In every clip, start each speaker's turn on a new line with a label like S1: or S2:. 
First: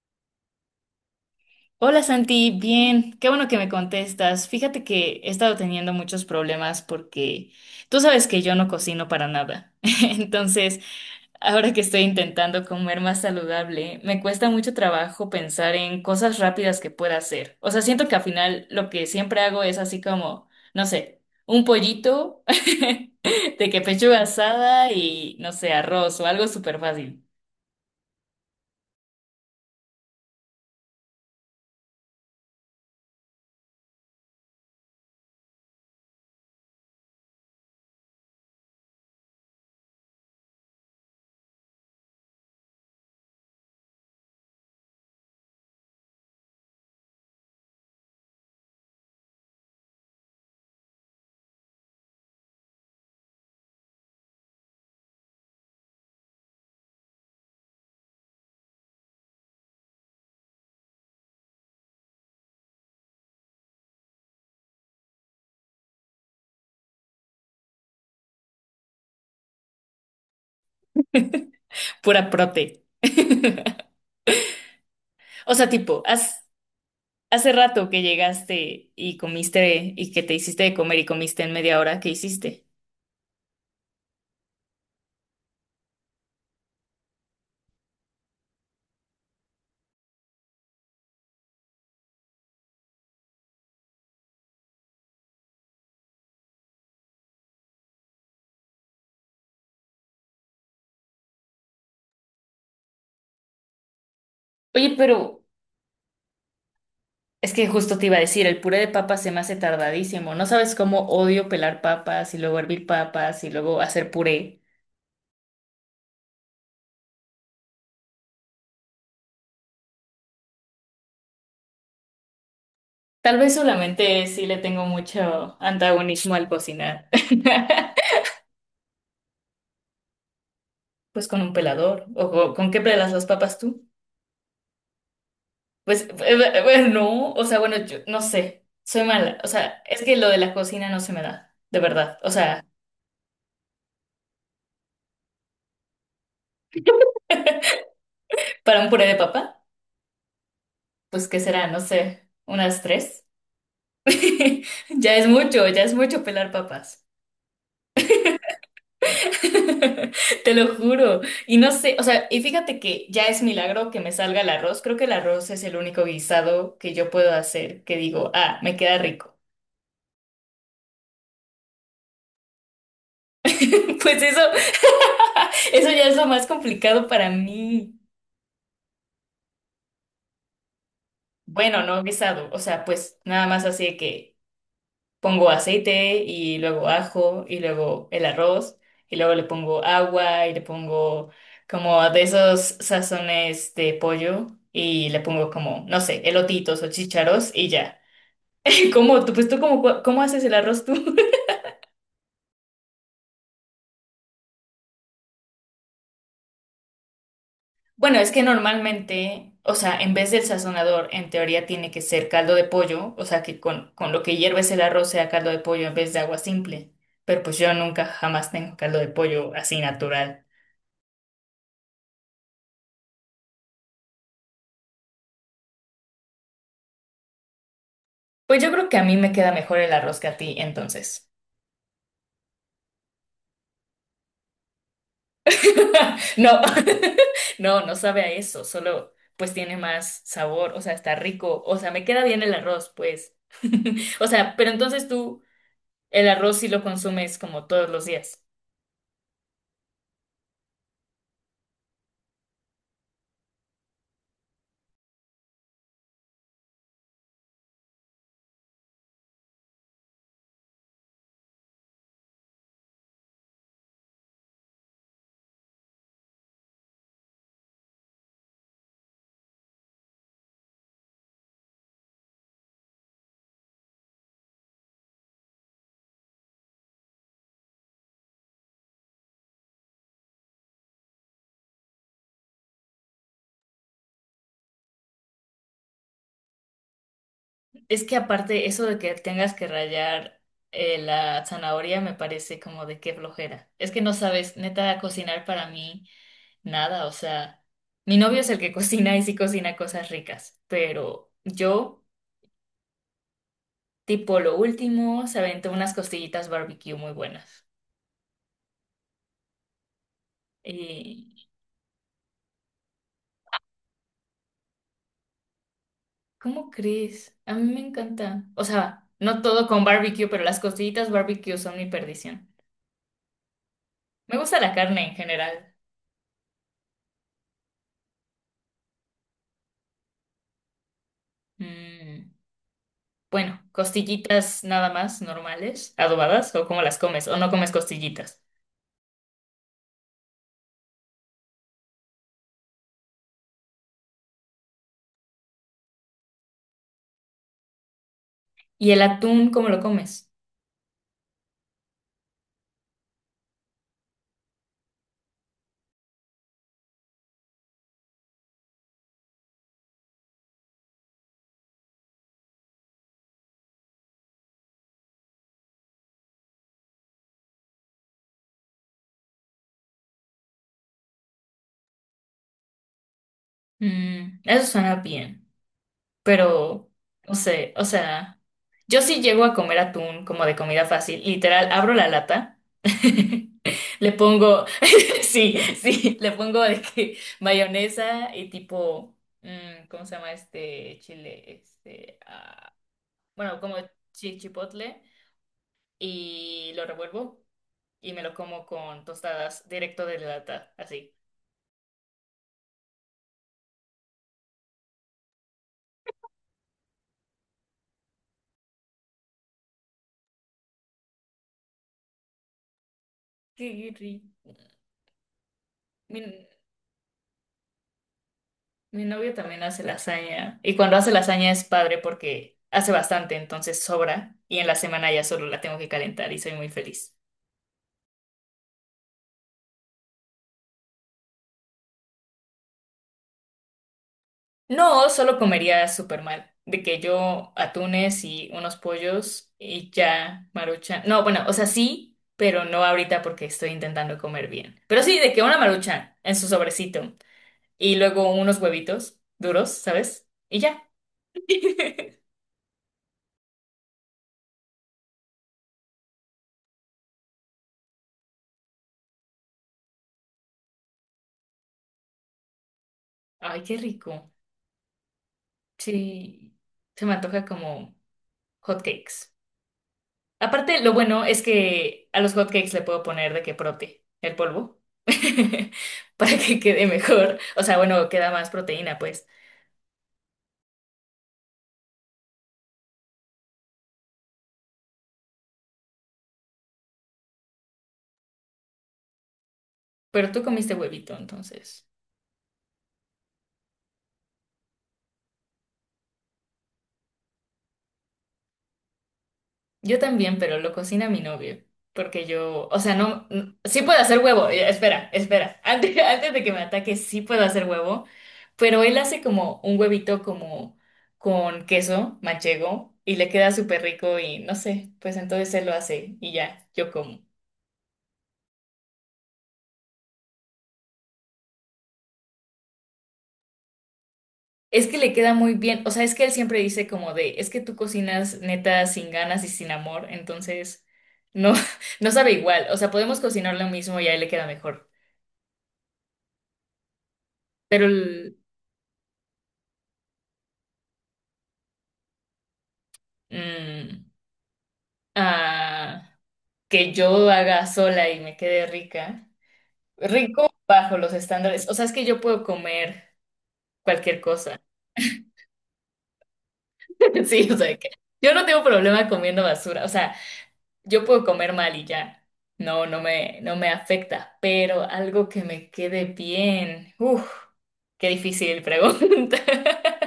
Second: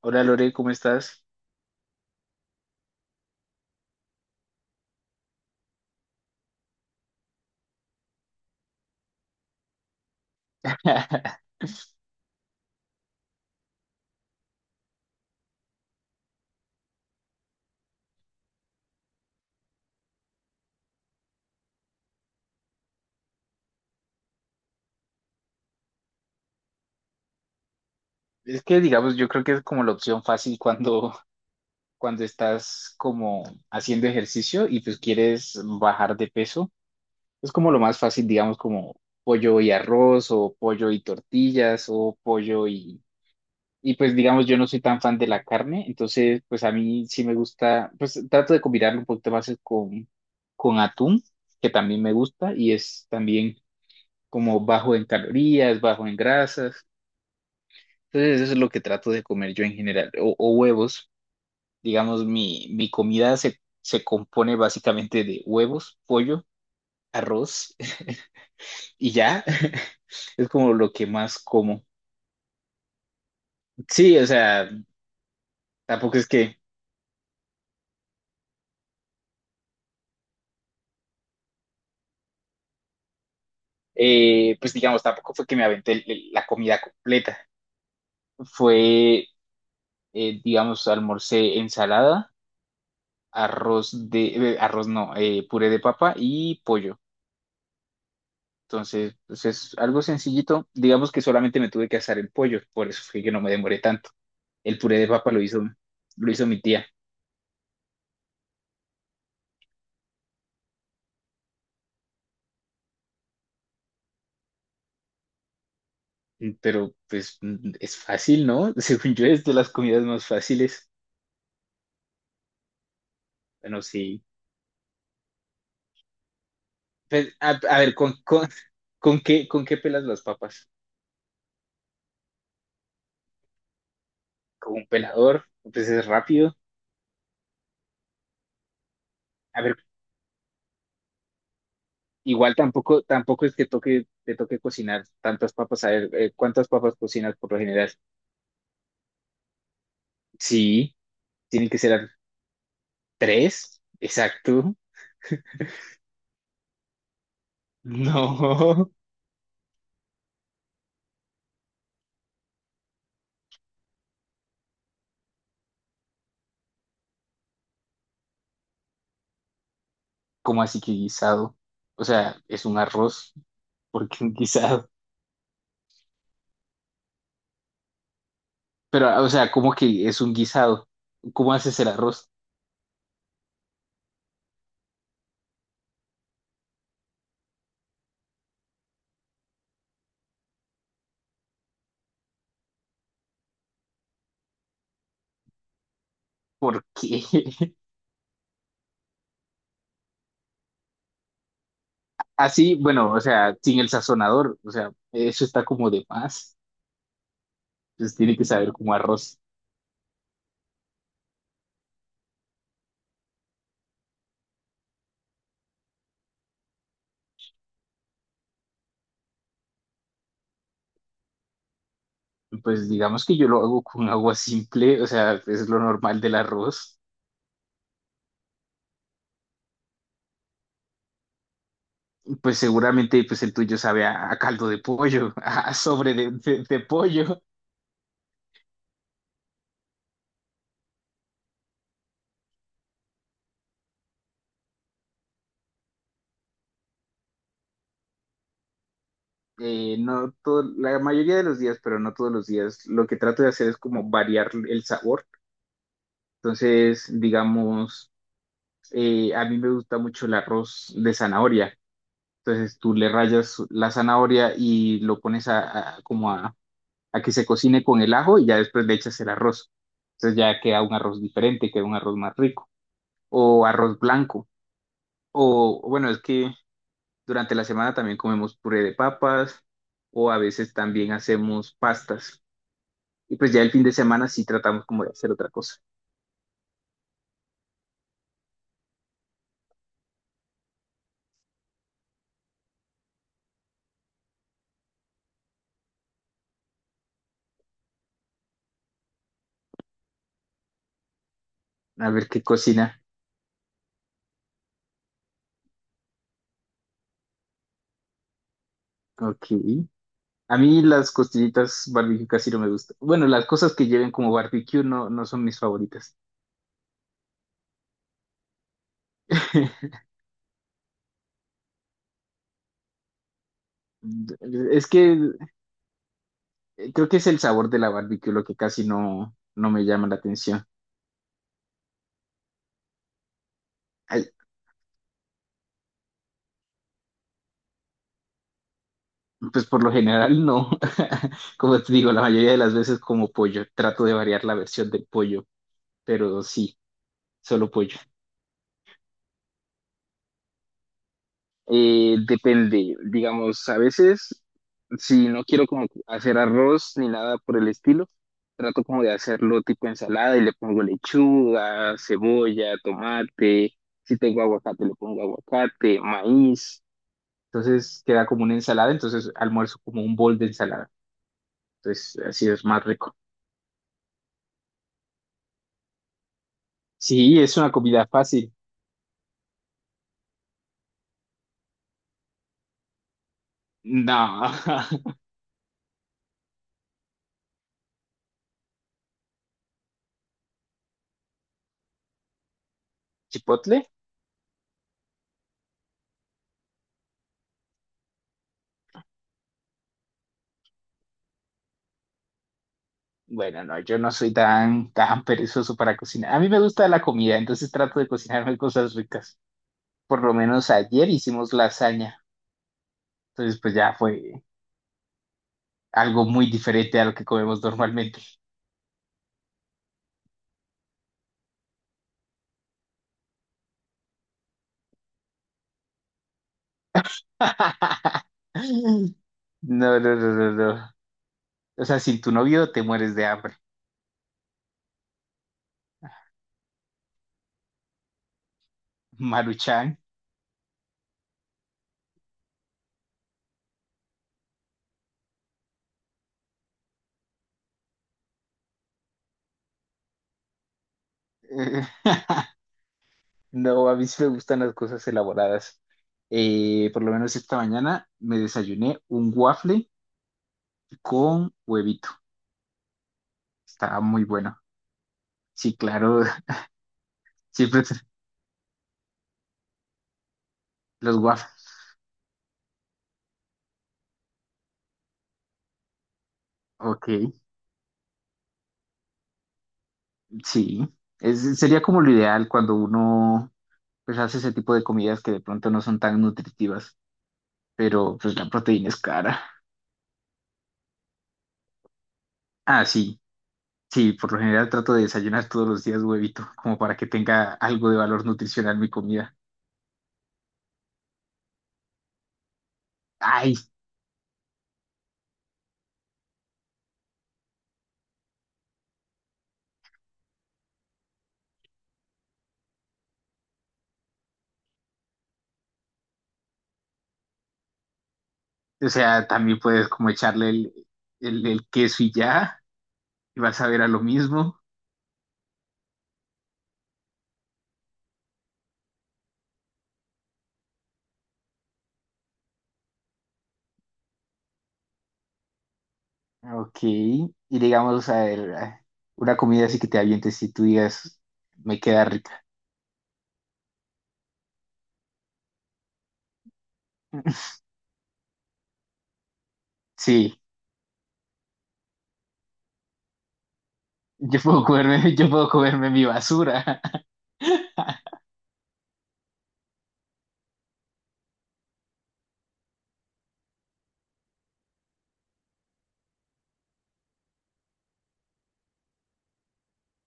S1: Hola Lore, ¿cómo estás?
S2: Hola Santi, bien, qué bueno que me contestas. Fíjate que he estado teniendo muchos problemas porque tú sabes que yo no cocino para nada. Entonces, ahora que estoy intentando comer más saludable, me cuesta mucho trabajo pensar en cosas rápidas que pueda hacer. O sea, siento que al final lo que siempre hago es así como, no sé, un pollito de que pechuga asada y, no sé, arroz o algo súper fácil,
S1: Es que digamos, yo creo que es como la opción fácil cuando, cuando estás como haciendo ejercicio y pues quieres bajar de peso. Es como lo más fácil, digamos, como pollo y arroz o pollo y tortillas o pollo y... Y pues digamos, yo no soy tan fan de la carne, entonces pues a mí sí me gusta, pues trato de combinarlo un poquito más con atún, que también me gusta y es también como bajo en calorías, bajo en grasas. Entonces eso es lo que trato de comer yo en general, o huevos. Digamos, mi comida se compone básicamente de huevos, pollo, arroz y ya. Es como lo que más como.
S2: pura prote.
S1: Sí, o sea,
S2: O sea, tipo,
S1: tampoco es que,
S2: hace rato que llegaste y comiste y que te hiciste de comer y comiste en media hora, ¿qué hiciste?
S1: pues digamos, tampoco fue que me aventé la comida completa. Fue, digamos, almorcé ensalada, arroz de, arroz no, puré de papa y pollo. Entonces, pues es algo sencillito. Digamos que solamente me tuve que asar el pollo, por eso fue que no me demoré tanto. El
S2: Oye,
S1: puré de papa
S2: pero
S1: lo hizo mi tía.
S2: es que justo te iba a decir, el puré de papas se me hace tardadísimo. No sabes cómo odio pelar papas y luego hervir papas y luego hacer puré.
S1: Mm, pero pues mm, es fácil, ¿no? Según yo es de las comidas más fáciles.
S2: Tal vez
S1: Bueno, sí.
S2: solamente sí le tengo mucho antagonismo al cocinar.
S1: Pues, a ver, con qué pelas las papas?
S2: Pues con un pelador. ¿O con qué pelas las papas tú?
S1: Con un pelador, pues
S2: Pues,
S1: es rápido.
S2: bueno, no. O sea, bueno, yo no sé. Soy mala. O
S1: A ver,
S2: sea, es que lo de la cocina no se me da, de verdad. O
S1: igual
S2: sea,
S1: tampoco, tampoco es que toque, te toque cocinar tantas papas. A ver, ¿cuántas papas cocinas por lo general?
S2: para un puré de papa.
S1: Sí,
S2: Pues qué será,
S1: tienen que
S2: no
S1: ser
S2: sé, unas tres.
S1: tres, exacto.
S2: Ya es mucho pelar papas.
S1: No.
S2: Te lo juro. Y no sé, o sea, y fíjate que ya es milagro que me salga el arroz. Creo que el arroz es el único guisado que yo puedo hacer que digo, ah, me queda rico.
S1: ¿Cómo así que guisado? O sea, es un arroz, ¿por
S2: Pues
S1: qué un
S2: eso,
S1: guisado?
S2: eso ya es lo más complicado para mí.
S1: Pero, o sea, ¿cómo que es un guisado? ¿Cómo haces
S2: Bueno,
S1: el
S2: no
S1: arroz?
S2: guisado, o sea, pues nada más así de que pongo aceite y luego ajo y luego el arroz y luego le pongo agua y le pongo como de esos sazones de pollo y le pongo como, no sé, elotitos
S1: ¿Por
S2: o
S1: qué?
S2: chícharos y ya. ¿Cómo tú, pues tú cómo, cua- cómo haces el arroz tú?
S1: Así, bueno, o sea, sin el sazonador, o sea, eso está como de más. Entonces
S2: Bueno, es
S1: tiene
S2: que
S1: que saber como arroz.
S2: normalmente, o sea, en vez del sazonador, en teoría tiene que ser caldo de pollo, o sea, que con lo que hierves el arroz sea caldo de pollo en vez de agua simple. Pero pues yo nunca jamás tengo caldo de pollo así natural.
S1: Pues digamos que yo lo hago con agua simple, o sea, es lo normal del arroz.
S2: Pues yo creo que a mí me queda mejor el arroz que a ti, entonces.
S1: Pues seguramente pues el tuyo sabe a caldo de pollo, a sobre de,
S2: No,
S1: de pollo.
S2: no, no sabe a eso, solo pues tiene más sabor, o sea, está rico, o sea, me queda bien el arroz, pues. O sea, pero entonces tú el arroz sí lo consumes como todos los días.
S1: No todo, la mayoría de los días, pero no todos los días, lo que trato de hacer es como variar el sabor. Entonces, digamos, a mí me gusta mucho el arroz de zanahoria. Entonces tú le rayas la zanahoria y lo pones a, como a que se cocine con el ajo y ya después le echas el arroz. Entonces ya queda un arroz diferente, queda un arroz más rico. O arroz blanco. O bueno, es que durante la semana también comemos puré de papas o a veces también hacemos pastas. Y pues ya el fin de semana sí tratamos como de hacer otra cosa.
S2: Es que aparte eso de que tengas que rallar la zanahoria me parece como de qué flojera. Es que no sabes, neta, cocinar para mí nada, o sea, mi novio es el que cocina y sí cocina cosas ricas, pero yo...
S1: A ver qué cocina.
S2: Tipo lo último, se aventó unas costillitas barbecue muy buenas.
S1: Ok. A mí las
S2: Eh,
S1: costillitas barbecue casi no me gustan. Bueno, las cosas que lleven como barbecue no, no son mis favoritas.
S2: ¿Cómo crees? A mí me encanta. O sea, no todo con barbecue, pero las costillitas barbecue son mi perdición. Me gusta la
S1: Es
S2: carne en
S1: que
S2: general.
S1: creo que es el sabor de la barbecue lo que casi no, no me llama la atención.
S2: Mm, bueno,
S1: Ay,
S2: costillitas nada más normales, adobadas, o cómo las comes, o no comes costillitas.
S1: pues por lo general no. Como te digo, la mayoría de las veces como pollo. Trato de variar la versión del pollo, pero sí, solo pollo.
S2: ¿Y el atún, cómo lo comes?
S1: Depende, digamos, a veces si no quiero como hacer arroz ni nada por el estilo, trato como de hacerlo tipo ensalada y le pongo lechuga, cebolla, tomate, si tengo aguacate le pongo aguacate, maíz, entonces queda como una ensalada, entonces almuerzo como un bol de ensalada, entonces así es más rico.
S2: Mm, eso suena bien. Pero no
S1: Sí, es una
S2: sé, o
S1: comida
S2: sea,
S1: fácil.
S2: yo sí llego a comer atún como de comida fácil, literal, abro la lata, le
S1: No,
S2: pongo, sí, sí, le pongo de que mayonesa y tipo, ¿cómo se llama este chile? Este, ah, bueno, como
S1: chipotle.
S2: chipotle y lo revuelvo y me lo como con tostadas directo de la lata, así.
S1: Bueno, no, yo no soy tan, tan perezoso para cocinar. A mí me gusta la comida, entonces trato de cocinarme cosas ricas. Por lo menos ayer hicimos lasaña, entonces
S2: Qué
S1: pues ya
S2: rico.
S1: fue algo muy diferente a lo que comemos normalmente.
S2: Mi novio también hace lasaña y cuando hace lasaña es padre porque hace bastante, entonces sobra y en la semana ya solo la tengo que calentar y soy muy feliz.
S1: No, no, no, no, no. O sea, sin tu novio te mueres de hambre.
S2: No, solo comería súper mal, de que yo atunes y unos pollos y
S1: Maruchan.
S2: ya maruchan. No, bueno, o sea, sí, pero no ahorita porque estoy intentando comer bien. Pero sí, de que una maruchan en su sobrecito y luego unos huevitos duros, ¿sabes? Y ya.
S1: Eh, No, a mí sí me gustan las cosas elaboradas. Por lo menos esta mañana me desayuné un waffle con huevito.
S2: Ay, qué
S1: Estaba muy
S2: rico.
S1: bueno. Sí, claro,
S2: Sí, se me antoja
S1: siempre
S2: como hot cakes. Aparte, lo
S1: los
S2: bueno es
S1: waffles.
S2: que a los hotcakes le puedo poner de que prote, el polvo, para que quede
S1: Ok,
S2: mejor. O sea, bueno, queda más proteína, pues.
S1: sí. Es, sería como lo ideal cuando uno pues hace ese tipo de comidas que de pronto no son tan nutritivas, pero pues la proteína es cara.
S2: Pero tú comiste huevito, entonces.
S1: Ah, sí, sí, por lo general trato de desayunar todos los días huevito, como para que tenga algo de valor nutricional mi comida.
S2: Yo también, pero lo cocina mi novio. Porque yo, o sea, no,
S1: Ay,
S2: sí puedo hacer huevo. Espera, espera. Antes de que me ataque, sí puedo hacer huevo. Pero él hace como un huevito como con queso manchego y le queda súper rico y no sé, pues entonces él lo hace y ya, yo como.
S1: o sea, también puedes como echarle el, el queso y ya, y vas a ver a lo mismo.
S2: Es que le queda muy bien, o sea, es que él siempre dice como de, es que tú cocinas neta sin ganas y sin amor, entonces no, no sabe igual, o sea, podemos cocinar lo mismo y a él le queda mejor,
S1: Ok, y
S2: pero
S1: digamos, a
S2: el,
S1: ver, a- una comida así que te avientes y tú digas, me queda rica.
S2: mm, ah, que yo haga sola y me quede rica,
S1: Sí,
S2: rico bajo los estándares, o sea, es que yo puedo comer cualquier
S1: yo
S2: cosa,
S1: puedo comerme, yo puedo comerme mi basura.
S2: sí, o sea, que yo no tengo problema comiendo basura, o sea. Yo puedo comer mal y ya. No, no me afecta, pero algo que me quede bien. Uf, qué difícil pregunta.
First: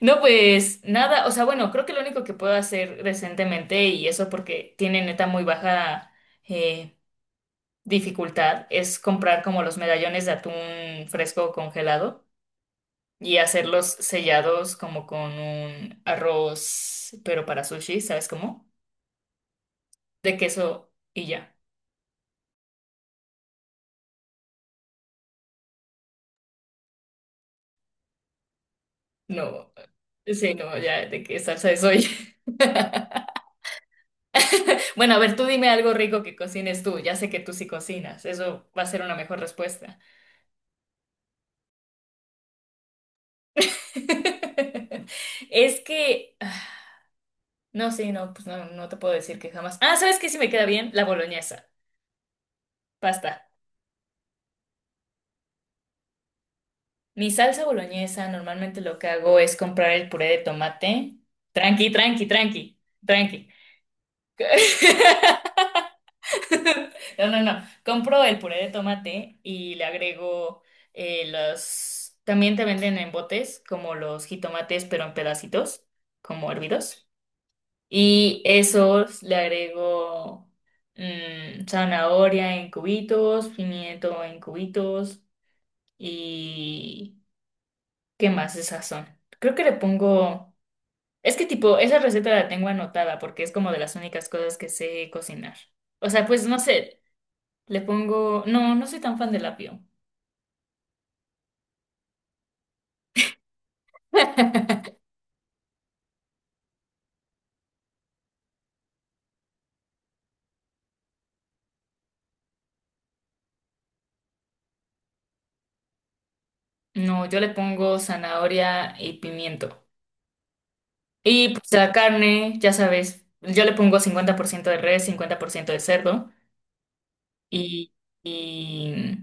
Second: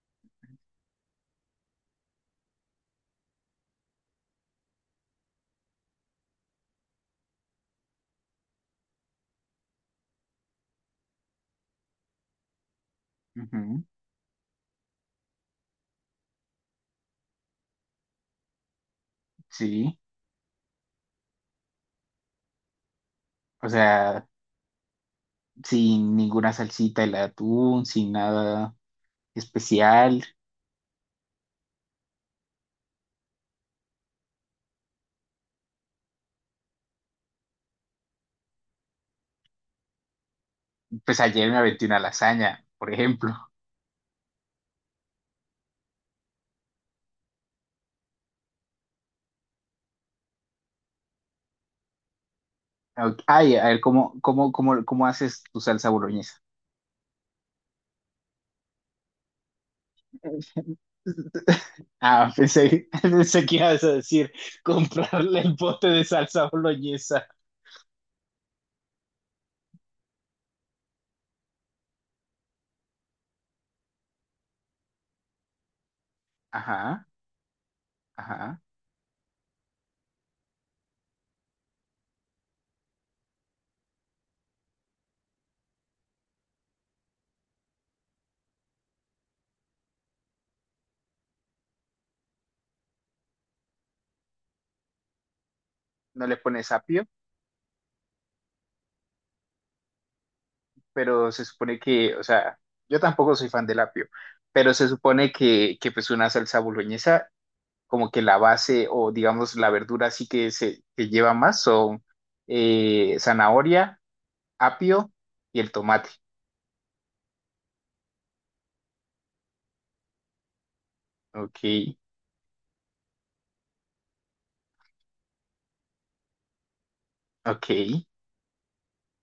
S2: No, pues nada, o sea, bueno, creo que lo único que puedo hacer recientemente, y eso porque tiene neta muy baja eh, dificultad, es comprar como los medallones de atún fresco congelado y
S1: Ujú.
S2: hacerlos sellados como con un arroz, pero para sushi, ¿sabes cómo?
S1: Sí,
S2: De queso y ya.
S1: o sea, sin ninguna salsita, el atún, sin nada
S2: No,
S1: especial.
S2: sí, no, ya de qué salsa soy. Bueno, a ver, tú dime algo rico que cocines tú. Ya sé que tú sí cocinas. Eso va a ser una mejor respuesta.
S1: Pues ayer me aventé una lasaña, por ejemplo.
S2: Es que, ah, no, sí, no, pues no, no te puedo decir que jamás. Ah, ¿sabes qué sí me queda bien? La boloñesa.
S1: Ok,
S2: Pasta.
S1: ay, a ver, ¿cómo, cómo, cómo, cómo haces tu salsa boloñesa?
S2: Mi salsa boloñesa, normalmente lo que hago es comprar el puré de tomate. Tranqui, tranqui,
S1: Ah,
S2: tranqui,
S1: pensé, pensé
S2: tranqui.
S1: que ibas a decir comprarle el bote de salsa boloñesa.
S2: No, no, no. Compro el puré de tomate y le agrego los... También te venden en botes como los jitomates, pero en pedacitos, como hervidos.
S1: Ajá,
S2: Y
S1: ajá.
S2: esos le agrego zanahoria en cubitos, pimiento en cubitos y... ¿Qué más de sazón? Creo que le pongo... Es que tipo, esa receta la tengo anotada porque es como de las únicas cosas que sé cocinar. O sea,
S1: No le
S2: pues no
S1: pones
S2: sé,
S1: apio,
S2: le pongo, no, no soy tan fan del apio.
S1: pero se supone que, o sea, yo tampoco soy fan del apio, pero se supone que pues una salsa boloñesa, como que la base o digamos la verdura así que se que lleva más son zanahoria, apio y el tomate.
S2: No, yo le pongo zanahoria y pimiento. Y
S1: Ok,
S2: pues la carne, ya sabes, yo le pongo 50% de res, 50% de cerdo
S1: ok.
S2: y, y,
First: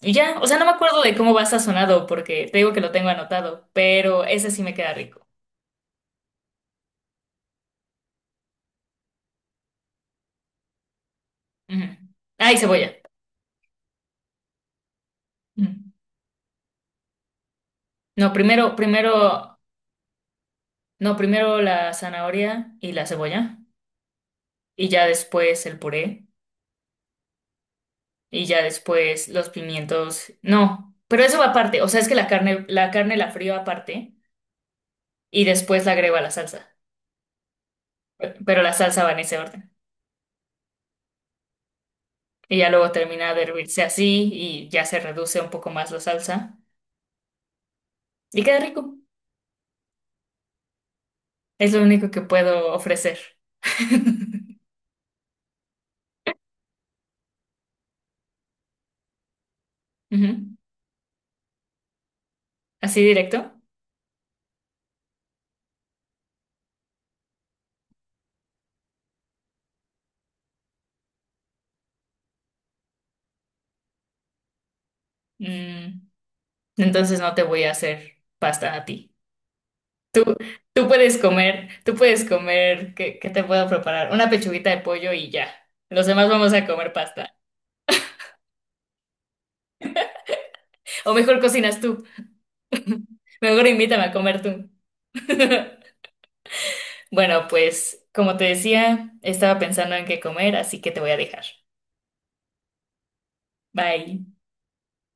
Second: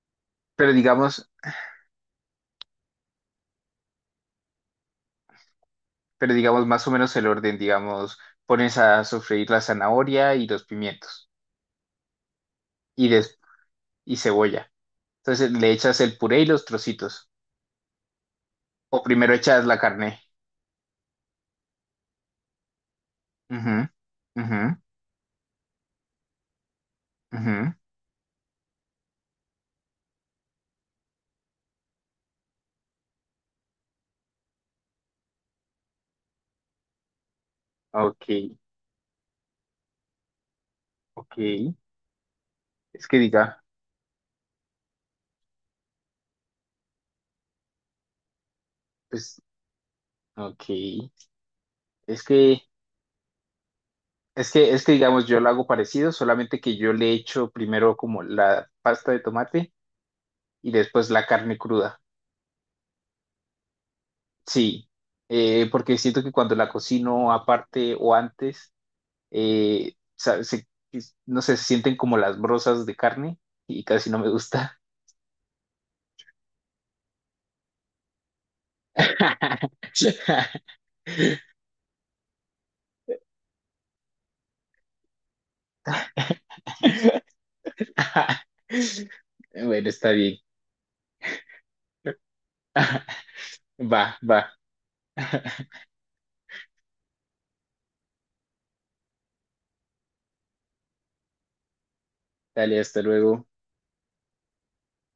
S2: y ya, o sea, no me
S1: Pero
S2: acuerdo de
S1: digamos,
S2: cómo va sazonado porque te digo que lo tengo anotado, pero ese sí me queda rico.
S1: pero digamos más o menos el orden, digamos, pones a sofreír la zanahoria y los pimientos
S2: Ujú. Ah, y cebolla.
S1: y, y cebolla. Entonces le
S2: Ujú.
S1: echas el puré y los trocitos.
S2: No, primero,
S1: O
S2: primero,
S1: primero echas la carne.
S2: no, primero la zanahoria y la cebolla
S1: Ujú, ujú,
S2: y ya después el puré.
S1: ujú.
S2: Y ya después los pimientos, no, pero eso va aparte, o sea, es que la carne, la carne la frío aparte y después la agrego a la salsa,
S1: Ok,
S2: pero la salsa va en ese orden.
S1: ok.
S2: Y ya luego
S1: Es que
S2: termina de
S1: diga,
S2: hervirse así y ya se reduce un poco más la salsa y queda rico.
S1: pues, ok.
S2: Es lo único que
S1: Es que,
S2: puedo ofrecer.
S1: es que digamos, yo lo hago parecido, solamente que yo le echo primero como la pasta de tomate
S2: Ujú.
S1: y después la carne cruda.
S2: Así directo.
S1: Sí, porque siento que cuando la cocino aparte o antes, eh, sa- se- no sé, se sienten como las brozas de carne y casi no me gusta.
S2: Mm, entonces no te voy a hacer pasta a ti. Tú, tú puedes comer, ¿qué, qué te puedo preparar? Una pechuguita de pollo y ya. Los demás vamos a comer pasta.
S1: Bueno, está bien.
S2: O mejor cocinas tú. Mejor invítame
S1: Va,
S2: a
S1: va.
S2: comer tú. Bueno, pues como te decía, estaba pensando en qué comer, así que te voy a dejar.
S1: Dale, hasta luego.
S2: Bye.